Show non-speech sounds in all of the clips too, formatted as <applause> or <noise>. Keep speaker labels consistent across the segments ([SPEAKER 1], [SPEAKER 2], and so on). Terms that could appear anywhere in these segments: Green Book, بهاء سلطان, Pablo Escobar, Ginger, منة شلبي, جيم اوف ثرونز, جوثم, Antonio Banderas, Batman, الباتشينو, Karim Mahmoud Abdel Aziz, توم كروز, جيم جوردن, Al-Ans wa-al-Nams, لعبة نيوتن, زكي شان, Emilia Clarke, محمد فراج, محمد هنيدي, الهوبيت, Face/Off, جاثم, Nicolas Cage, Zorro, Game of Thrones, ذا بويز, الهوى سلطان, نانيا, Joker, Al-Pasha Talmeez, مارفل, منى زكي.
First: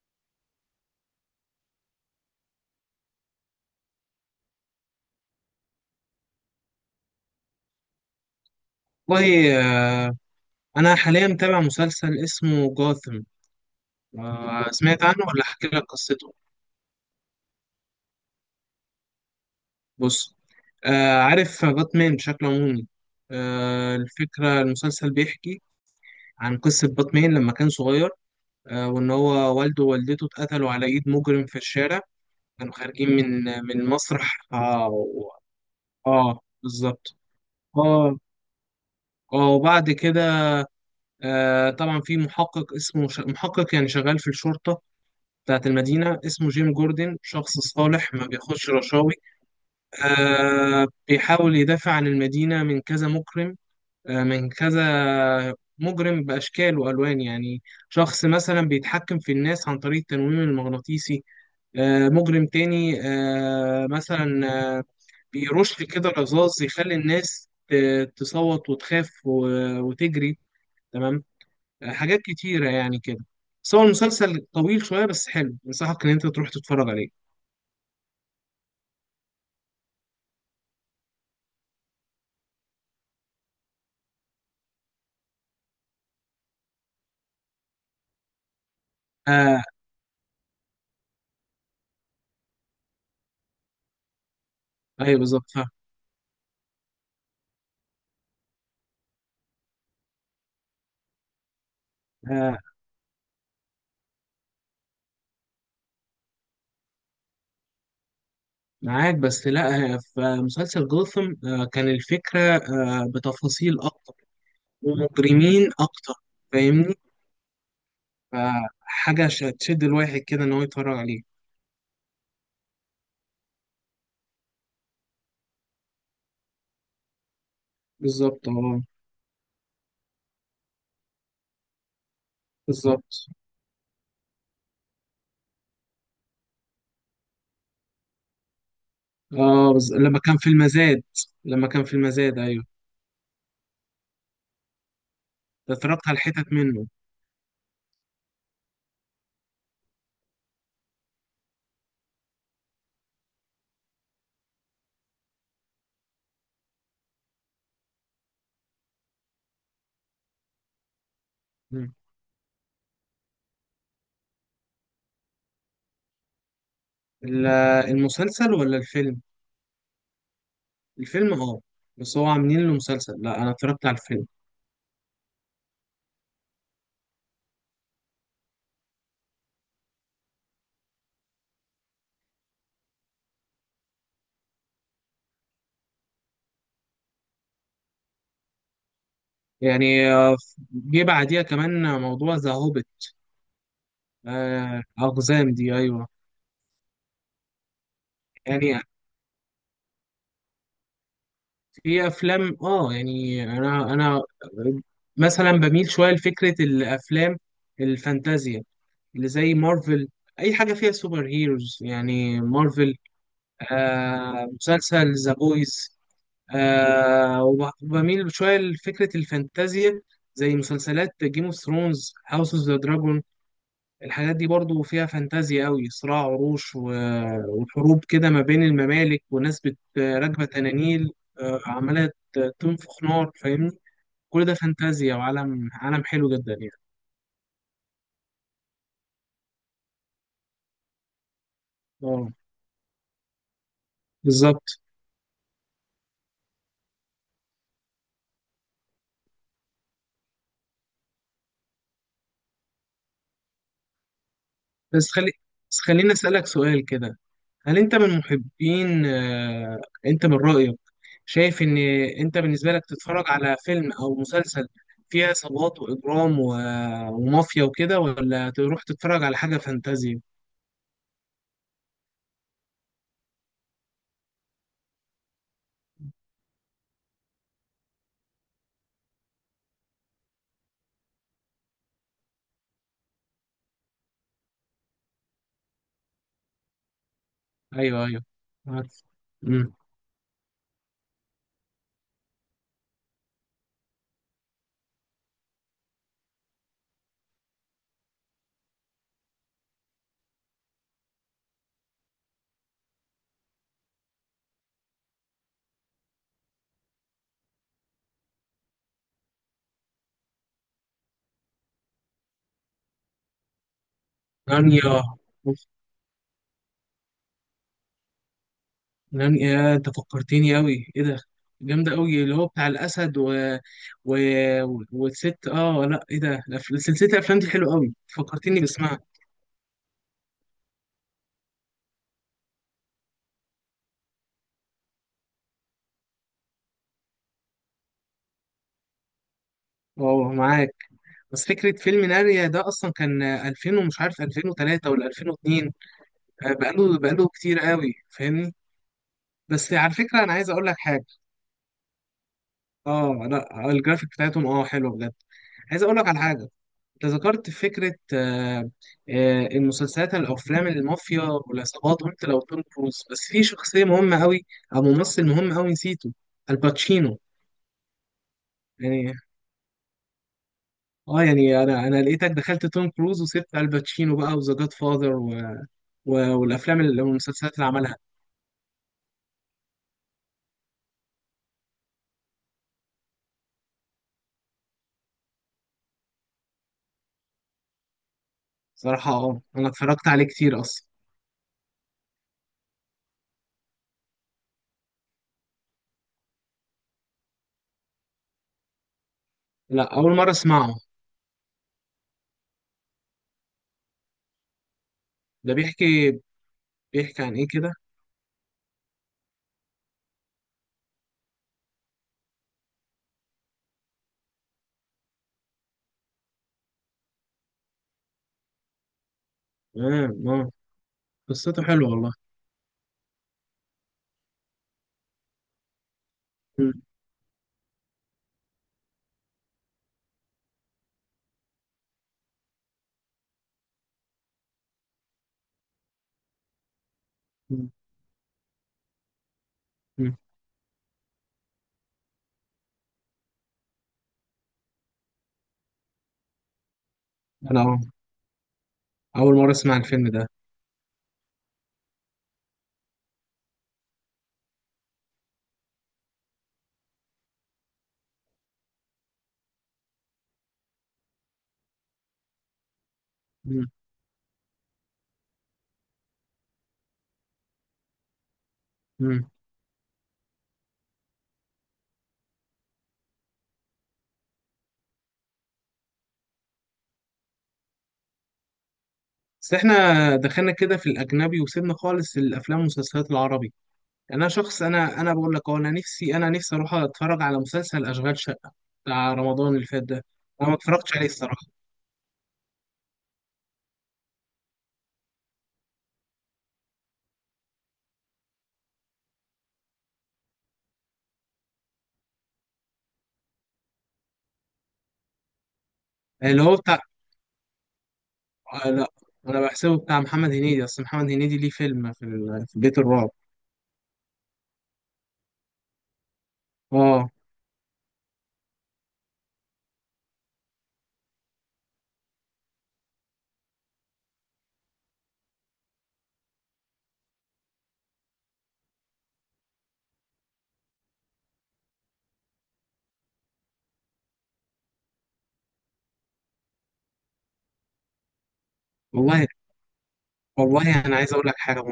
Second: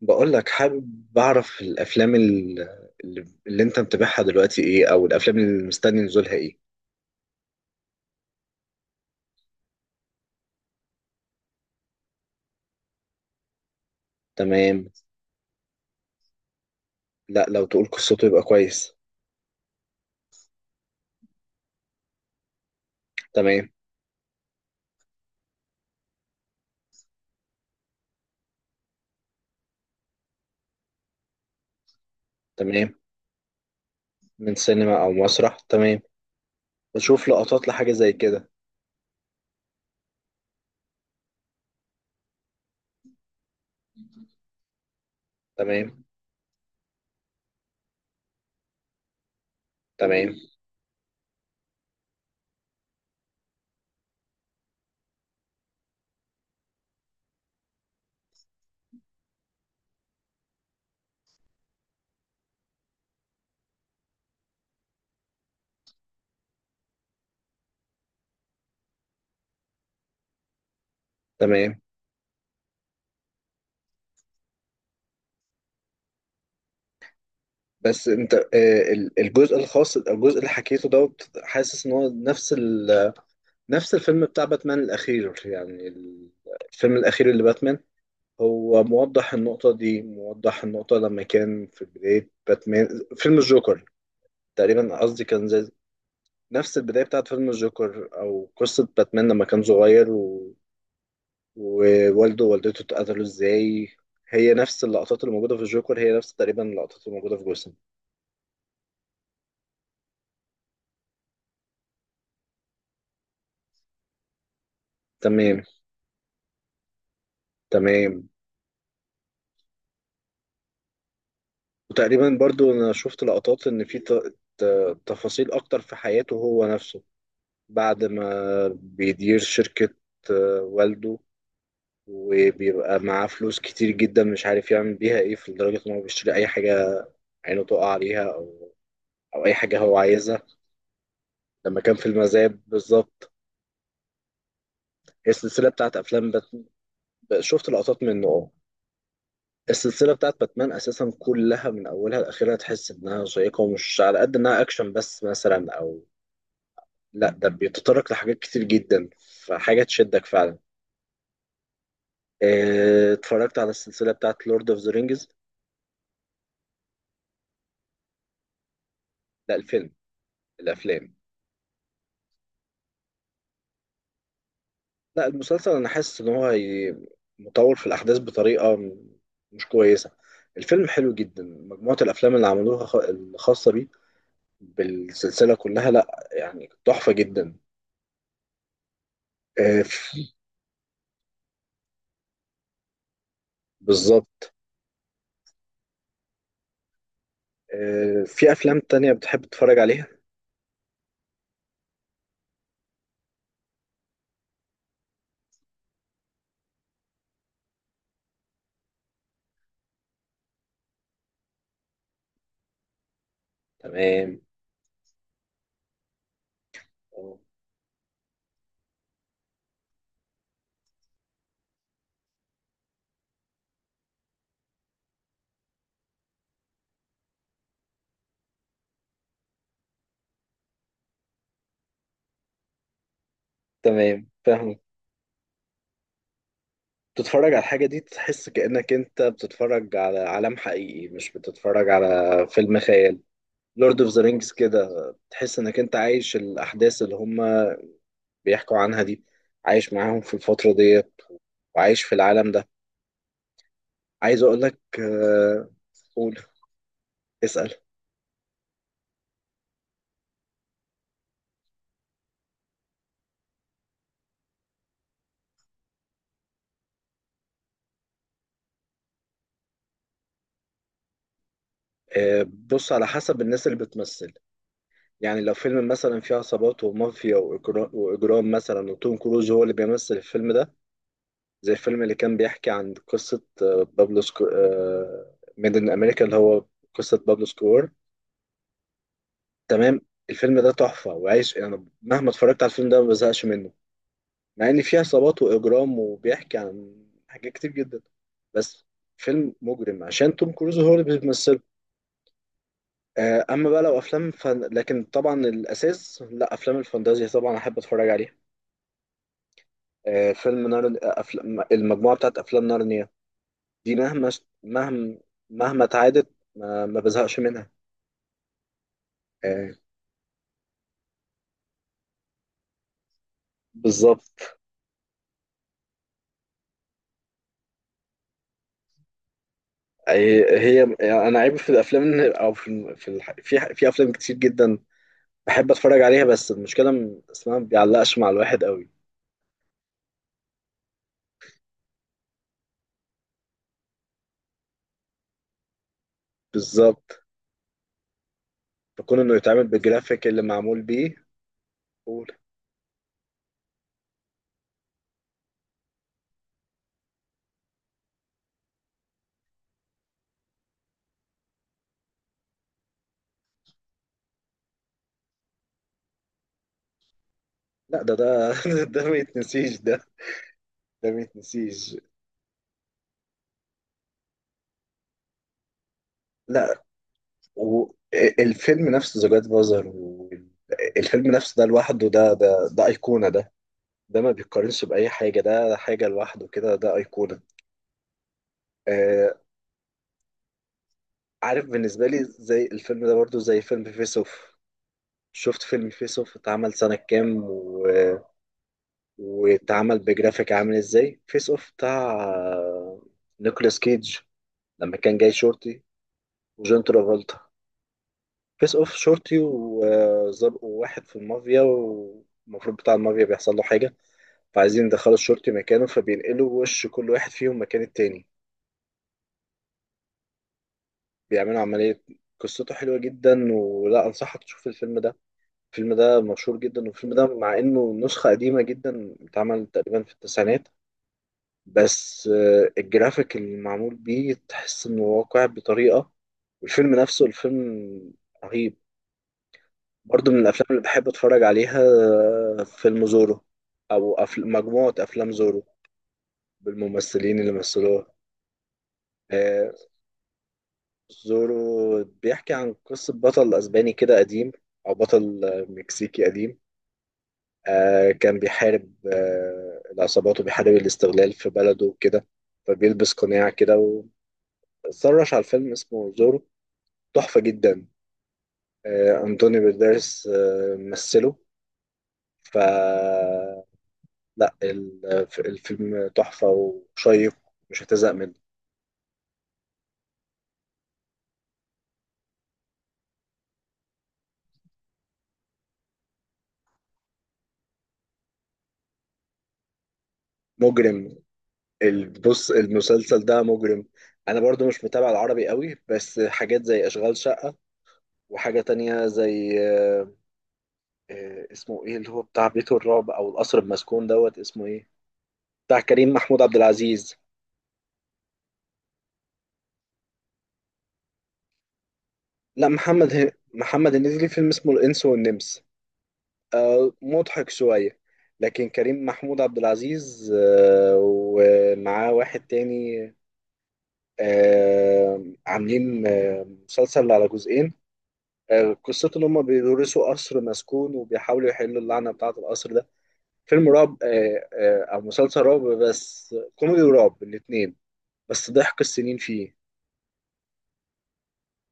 [SPEAKER 1] بقول لك حابب أعرف الأفلام اللي أنت متابعها دلوقتي إيه، أو الأفلام اللي مستني نزولها إيه؟
[SPEAKER 2] والله، آه، أنا حاليا متابع مسلسل اسمه جاثم.
[SPEAKER 1] تمام.
[SPEAKER 2] سمعت عنه ولا أحكي لك قصته؟
[SPEAKER 1] لا، لو تقول قصته يبقى كويس.
[SPEAKER 2] بص. عارف باتمان بشكل عمومي.
[SPEAKER 1] تمام،
[SPEAKER 2] الفكرة المسلسل بيحكي عن قصة باتمان لما كان صغير، وإن هو والده ووالدته اتقتلوا على إيد مجرم في الشارع. كانوا
[SPEAKER 1] تمام.
[SPEAKER 2] خارجين من مسرح
[SPEAKER 1] من سينما أو مسرح، تمام.
[SPEAKER 2] بالظبط.
[SPEAKER 1] بشوف لقطات لحاجة زي
[SPEAKER 2] آه
[SPEAKER 1] كده.
[SPEAKER 2] وبعد كده، طبعا في محقق اسمه محقق، يعني شغال في الشرطة بتاعت
[SPEAKER 1] تمام،
[SPEAKER 2] المدينة، اسمه جيم جوردن، شخص صالح ما بياخدش رشاوي.
[SPEAKER 1] تمام،
[SPEAKER 2] بيحاول يدافع عن المدينة من كذا مكرم، من كذا مجرم بأشكال وألوان يعني. شخص مثلا بيتحكم في الناس عن طريق التنويم المغناطيسي، مجرم تاني مثلا، آه بيرش كده رذاذ يخلي الناس تصوت وتخاف وتجري. تمام.
[SPEAKER 1] تمام.
[SPEAKER 2] حاجات كتيرة يعني كده. بس هو المسلسل طويل شوية بس حلو، أنصحك إن أنت تروح تتفرج عليه.
[SPEAKER 1] بس أنت، الجزء الخاص، الجزء اللي حكيته دوت، حاسس إن هو نفس نفس الفيلم بتاع باتمان الأخير، يعني الفيلم الأخير اللي باتمان، هو موضح
[SPEAKER 2] آه
[SPEAKER 1] النقطة دي، موضح النقطة لما كان في بداية باتمان. فيلم الجوكر، تقريبا
[SPEAKER 2] ايوه،
[SPEAKER 1] قصدي كان
[SPEAKER 2] بالظبط فاهم.
[SPEAKER 1] زي نفس البداية بتاعت فيلم الجوكر، أو قصة باتمان لما كان صغير ووالده
[SPEAKER 2] آه
[SPEAKER 1] ووالدته اتقتلوا ازاي. هي نفس اللقطات اللي موجودة في الجوكر، هي نفس تقريبا اللقطات اللي موجودة في جوسم.
[SPEAKER 2] معاك، بس لا. في مسلسل جوثم كان الفكره بتفاصيل اكتر
[SPEAKER 1] تمام،
[SPEAKER 2] ومجرمين اكتر، فاهمني.
[SPEAKER 1] تمام.
[SPEAKER 2] فحاجه تشد الواحد كده ان هو يتفرج عليه.
[SPEAKER 1] وتقريبا برضو أنا شفت لقطات إن في ت... تفاصيل أكتر في حياته هو نفسه، بعد
[SPEAKER 2] بالظبط،
[SPEAKER 1] ما
[SPEAKER 2] اه.
[SPEAKER 1] بيدير شركة. والده، وبيبقى معاه
[SPEAKER 2] بالظبط،
[SPEAKER 1] فلوس كتير جدا، مش عارف يعمل بيها ايه، في لدرجة ان هو بيشتري اي حاجة عينه تقع عليها، او او اي
[SPEAKER 2] اه.
[SPEAKER 1] حاجة هو
[SPEAKER 2] لما كان
[SPEAKER 1] عايزها.
[SPEAKER 2] في المزاد. لما
[SPEAKER 1] لما
[SPEAKER 2] كان
[SPEAKER 1] كان
[SPEAKER 2] في
[SPEAKER 1] في
[SPEAKER 2] المزاد،
[SPEAKER 1] المذاب،
[SPEAKER 2] ايوه.
[SPEAKER 1] بالظبط. هي السلسلة
[SPEAKER 2] ده
[SPEAKER 1] بتاعت
[SPEAKER 2] اتفرجت على
[SPEAKER 1] افلام
[SPEAKER 2] حتت منه.
[SPEAKER 1] شفت لقطات منه، اه. السلسلة بتاعت باتمان اساسا كلها من اولها لاخرها، تحس انها شيقة، ومش على قد انها اكشن بس، مثلا او... لا، ده بيتطرق لحاجات كتير جدا، فحاجة تشدك فعلا.
[SPEAKER 2] مم.
[SPEAKER 1] اتفرجت على السلسلة بتاعت لورد اوف ذا رينجز؟
[SPEAKER 2] ال- المسلسل ولا الفيلم؟
[SPEAKER 1] لا، الفيلم. الافلام.
[SPEAKER 2] الفيلم، اه. بس هو عاملين له مسلسل، لا انا اتفرجت على الفيلم.
[SPEAKER 1] لا، المسلسل انا حاسس ان هو مطول في الاحداث بطريقه مش كويسه. الفيلم حلو جدا، مجموعه الافلام اللي عملوها الخاصه بيه، بالسلسله كلها، لا يعني تحفه جدا. آه،
[SPEAKER 2] يعني
[SPEAKER 1] في-
[SPEAKER 2] جه بعديها كمان موضوع ذا هوبيت.
[SPEAKER 1] بالظبط.
[SPEAKER 2] أقزام دي، أيوه.
[SPEAKER 1] في افلام
[SPEAKER 2] يعني
[SPEAKER 1] تانية بتحب تتفرج عليها؟
[SPEAKER 2] في أفلام يعني أنا مثلا بميل شوية لفكرة الأفلام الفانتازيا، اللي زي مارفل. أي حاجة فيها سوبر هيروز يعني مارفل.
[SPEAKER 1] تمام.
[SPEAKER 2] مسلسل ذا بويز.
[SPEAKER 1] أه.
[SPEAKER 2] وبميل شوية لفكرة الفانتازيا، زي مسلسلات جيم اوف ثرونز، هاوس اوف ذا دراجون. الحاجات دي برضو فيها فانتازيا قوي، صراع عروش وحروب كده ما بين الممالك، وناس راكبة تنانيل، عمالة تنفخ نار، فاهمني.
[SPEAKER 1] تمام،
[SPEAKER 2] كل ده
[SPEAKER 1] فاهم.
[SPEAKER 2] فانتازيا، وعالم عالم حلو جدا يعني.
[SPEAKER 1] تتفرج على الحاجه دي، تحس كانك انت بتتفرج على عالم حقيقي، مش بتتفرج
[SPEAKER 2] اه،
[SPEAKER 1] على فيلم خيال. لورد اوف ذا رينجز
[SPEAKER 2] بالظبط.
[SPEAKER 1] كده. تحس انك انت عايش الاحداث اللي هم بيحكوا عنها دي، عايش معاهم في الفترة ديت، وعايش في العالم ده. عايز اقول لك
[SPEAKER 2] بس خلي بس خليني
[SPEAKER 1] قول،
[SPEAKER 2] أسألك سؤال كده.
[SPEAKER 1] اسأل.
[SPEAKER 2] هل انت من محبين، انت من رأيك، شايف ان، انت بالنسبة لك تتفرج على فيلم او مسلسل فيه عصابات واجرام ومافيا وكده، ولا تروح تتفرج على حاجة فانتازيا؟
[SPEAKER 1] بص، على حسب الناس اللي بتمثل. يعني لو فيلم مثلا فيه عصابات ومافيا وإجرام مثلا، وتوم كروز هو اللي بيمثل الفيلم ده، زي الفيلم اللي كان بيحكي عن قصة بابلو ميد إن أمريكا، اللي هو قصة بابلو سكور.
[SPEAKER 2] ايوه، ايوه، عارف. امم
[SPEAKER 1] تمام. الفيلم ده تحفة، وعايش أنا يعني مهما اتفرجت على الفيلم ده ما بزهقش منه، مع ان فيه عصابات واجرام وبيحكي عن حاجات كتير جدا، بس فيلم مجرم عشان توم كروز هو اللي بيمثله. اما بقى لو افلام لكن طبعا الاساس، لا، افلام الفانتازيا طبعا احب اتفرج عليها. فيلم نار المجموعه بتاعت افلام نارنيا دي،
[SPEAKER 2] نانيا.
[SPEAKER 1] مهما
[SPEAKER 2] أوف.
[SPEAKER 1] مهما اتعادت ما بزهقش منها.
[SPEAKER 2] نانيا،
[SPEAKER 1] آه،
[SPEAKER 2] يا انت فكرتني قوي، ايه ده؟ جامده قوي، اللي هو بتاع الاسد، و... و...
[SPEAKER 1] بالظبط.
[SPEAKER 2] والست، اه لا، ايه ده؟ سلسله الافلام دي حلوه قوي، فكرتني باسمها.
[SPEAKER 1] هي انا عيب في الافلام، او في افلام كتير جدا بحب اتفرج عليها، بس المشكله اسمها ما بيعلقش مع الواحد قوي.
[SPEAKER 2] اه، معاك. بس فكره فيلم ناريا ده اصلا كان 2000، ومش عارف 2003 ولا 2002. بقاله
[SPEAKER 1] بالظبط،
[SPEAKER 2] بقاله كتير قوي، فاهمني.
[SPEAKER 1] فكون انه يتعمل
[SPEAKER 2] بس على فكره
[SPEAKER 1] بالجرافيك
[SPEAKER 2] انا
[SPEAKER 1] اللي
[SPEAKER 2] عايز اقول لك
[SPEAKER 1] معمول
[SPEAKER 2] حاجه.
[SPEAKER 1] بيه. قول.
[SPEAKER 2] اه لا، الجرافيك بتاعتهم اه حلوه بجد. عايز اقول لك على حاجه. انت ذكرت فكره المسلسلات الافلام، المافيا والعصابات، وانت لو توم كروز. بس في شخصيه مهمه قوي او ممثل مهم قوي نسيته، الباتشينو.
[SPEAKER 1] لا، ده <laughs> ده
[SPEAKER 2] يعني
[SPEAKER 1] ما يتنسيش ده. ده ما
[SPEAKER 2] اه يعني انا
[SPEAKER 1] يتنسيش.
[SPEAKER 2] انا لقيتك دخلت توم كروز وسبت الباتشينو بقى، وذا جاد فاذر، و... و...
[SPEAKER 1] لا،
[SPEAKER 2] والمسلسلات اللي عملها.
[SPEAKER 1] والفيلم نفسه ذا جاد فازر، الفيلم نفسه ده لوحده، ده ايقونه، ده. ده ما بيتقارنش باي حاجه، ده حاجه لوحده كده، ده ايقونه.
[SPEAKER 2] صراحه
[SPEAKER 1] آه.
[SPEAKER 2] اه انا اتفرجت عليه كتير اصلا.
[SPEAKER 1] عارف، بالنسبه لي زي الفيلم ده برضو زي فيلم فيس اوف. شفت فيلم فيس اوف اتعمل سنة كام
[SPEAKER 2] لا،
[SPEAKER 1] واتعمل
[SPEAKER 2] اول مره
[SPEAKER 1] بجرافيك عامل
[SPEAKER 2] اسمعه.
[SPEAKER 1] ازاي، فيس اوف بتاع نيكولاس كيدج لما كان جاي
[SPEAKER 2] ده
[SPEAKER 1] شورتي
[SPEAKER 2] بيحكي
[SPEAKER 1] وجون
[SPEAKER 2] بيحكي عن
[SPEAKER 1] ترافولتا.
[SPEAKER 2] ايه كده؟
[SPEAKER 1] فيس اوف، شورتي وزرقوا واحد في المافيا، والمفروض بتاع المافيا بيحصل له حاجة، فعايزين يدخلوا الشورتي مكانه، فبينقلوا وش كل واحد فيهم مكان التاني،
[SPEAKER 2] اه، اه،
[SPEAKER 1] بيعملوا
[SPEAKER 2] قصته حلوه
[SPEAKER 1] عملية.
[SPEAKER 2] والله.
[SPEAKER 1] قصته حلوة جدا، ولا أنصحك تشوف الفيلم ده. الفيلم ده مشهور جدا، والفيلم ده مع إنه نسخة قديمة جدا اتعمل تقريبا في التسعينات، بس الجرافيك اللي معمول بيه تحس إنه واقع بطريقة. والفيلم نفسه، الفيلم
[SPEAKER 2] مم.
[SPEAKER 1] رهيب.
[SPEAKER 2] مم.
[SPEAKER 1] برضو من الافلام اللي بحب اتفرج عليها، فيلم زورو، او مجموعه افلام زورو، بالممثلين اللي
[SPEAKER 2] انا
[SPEAKER 1] مثلوها.
[SPEAKER 2] اول مره
[SPEAKER 1] آه،
[SPEAKER 2] اسمع الفيلم ده.
[SPEAKER 1] زورو بيحكي عن قصه بطل اسباني كده قديم، او بطل، مكسيكي قديم. كان بيحارب العصابات، وبيحارب الاستغلال في بلده وكده، فبيلبس قناع
[SPEAKER 2] مم.
[SPEAKER 1] كده. واتسرش على الفيلم، اسمه زورو. تحفه جدا.
[SPEAKER 2] مم.
[SPEAKER 1] انطونيو بيرديرس مثله. ف لا، الفيلم تحفة وشيق، مش هتزهق منه.
[SPEAKER 2] بس احنا دخلنا كده في الاجنبي، وسيبنا خالص الافلام والمسلسلات العربي. انا شخص، انا بقول لك أهو، انا نفسي اروح اتفرج على مسلسل اشغال شقه بتاع رمضان اللي فات ده. انا ما اتفرجتش عليه
[SPEAKER 1] مجرم،
[SPEAKER 2] الصراحه.
[SPEAKER 1] بص، المسلسل ده مجرم. انا برضو مش متابع العربي قوي، بس حاجات زي اشغال شقة، وحاجة تانية زي اسمه ايه اللي هو بتاع بيت الرعب او القصر المسكون دوت، اسمه ايه، بتاع كريم محمود
[SPEAKER 2] اللي
[SPEAKER 1] عبد
[SPEAKER 2] هو بتاع،
[SPEAKER 1] العزيز.
[SPEAKER 2] آه لا، انا بحسبه بتاع محمد هنيدي، اصل محمد هنيدي ليه فيلم في
[SPEAKER 1] لا،
[SPEAKER 2] بيت الرعب.
[SPEAKER 1] محمد هنيدي ليه فيلم اسمه الانس والنمس،
[SPEAKER 2] اه،
[SPEAKER 1] مضحك شوية. لكن كريم محمود عبد العزيز، ومعاه واحد تاني، عاملين مسلسل على جزئين، قصته ان هم بيدرسوا قصر مسكون، وبيحاولوا يحلوا اللعنه بتاعه القصر ده. فيلم رعب، او مسلسل رعب، بس كوميدي ورعب الاثنين، بس ضحك السنين
[SPEAKER 2] والله.
[SPEAKER 1] فيه.
[SPEAKER 2] والله انا عايز اقول لك حاجه.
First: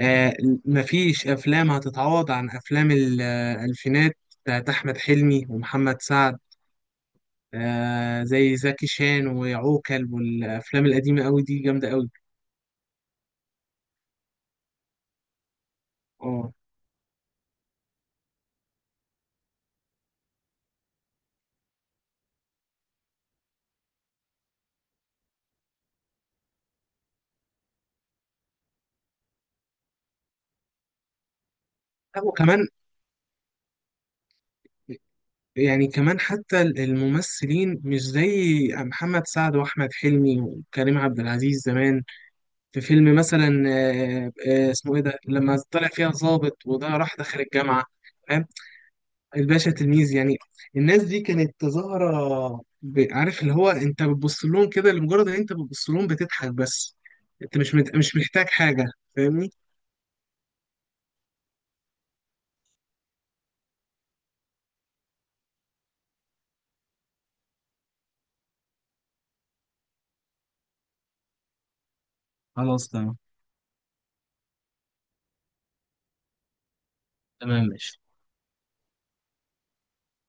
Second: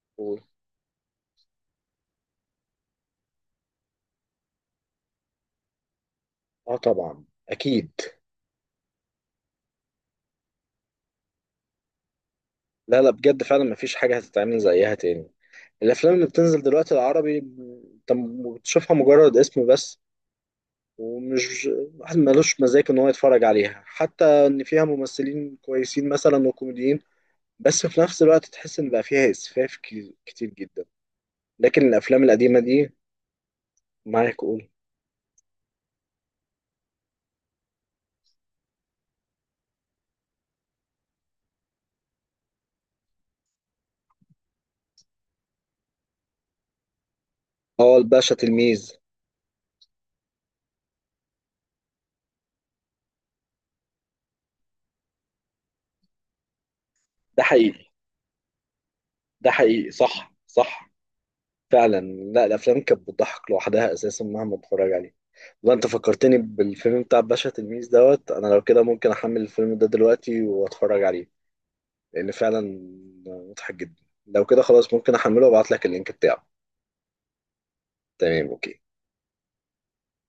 [SPEAKER 2] آه،
[SPEAKER 1] و-
[SPEAKER 2] مفيش أفلام هتتعوض عن أفلام الألفينات بتاعت أحمد حلمي ومحمد سعد.
[SPEAKER 1] اه، طبعا اكيد.
[SPEAKER 2] زي زكي شان وعوكل، والأفلام القديمة أوي دي جامدة أوي.
[SPEAKER 1] لا، لا، بجد فعلا مفيش حاجه هتتعمل زيها تاني. الافلام اللي
[SPEAKER 2] اه
[SPEAKER 1] بتنزل دلوقتي العربي، انت بتشوفها مجرد اسم بس، ومش واحد ملوش مزاج ان هو يتفرج عليها، حتى ان فيها ممثلين كويسين مثلا وكوميديين، بس في نفس الوقت تحس ان بقى فيها اسفاف كتير جدا. لكن
[SPEAKER 2] لا،
[SPEAKER 1] الافلام القديمه
[SPEAKER 2] وكمان
[SPEAKER 1] دي، معاك، قول.
[SPEAKER 2] يعني كمان، حتى الممثلين مش زي محمد سعد وأحمد حلمي وكريم عبد العزيز زمان. في فيلم مثلا اسمه إيه ده؟ لما طلع فيها ظابط وده راح دخل الجامعة.
[SPEAKER 1] اه، الباشا تلميذ.
[SPEAKER 2] الباشا تلميذ، يعني. الناس دي كانت ظاهرة، عارف اللي هو انت بتبص لهم كده، لمجرد ان انت بتبص لهم بتضحك بس.
[SPEAKER 1] ده
[SPEAKER 2] انت
[SPEAKER 1] حقيقي.
[SPEAKER 2] مش محتاج حاجة، فاهمني.
[SPEAKER 1] ده حقيقي، صح، صح، فعلا. لا، الافلام كانت بتضحك لوحدها اساسا، مهما اتفرج عليه. والله انت فكرتني بالفيلم بتاع الباشا تلميذ دوت، انا لو كده ممكن احمل الفيلم ده دلوقتي واتفرج عليه، لان فعلا
[SPEAKER 2] خلاص تمام.
[SPEAKER 1] مضحك جدا. لو كده خلاص ممكن احمله وابعت لك اللينك بتاعه.
[SPEAKER 2] تمام، ماشي
[SPEAKER 1] تمام، اوكي.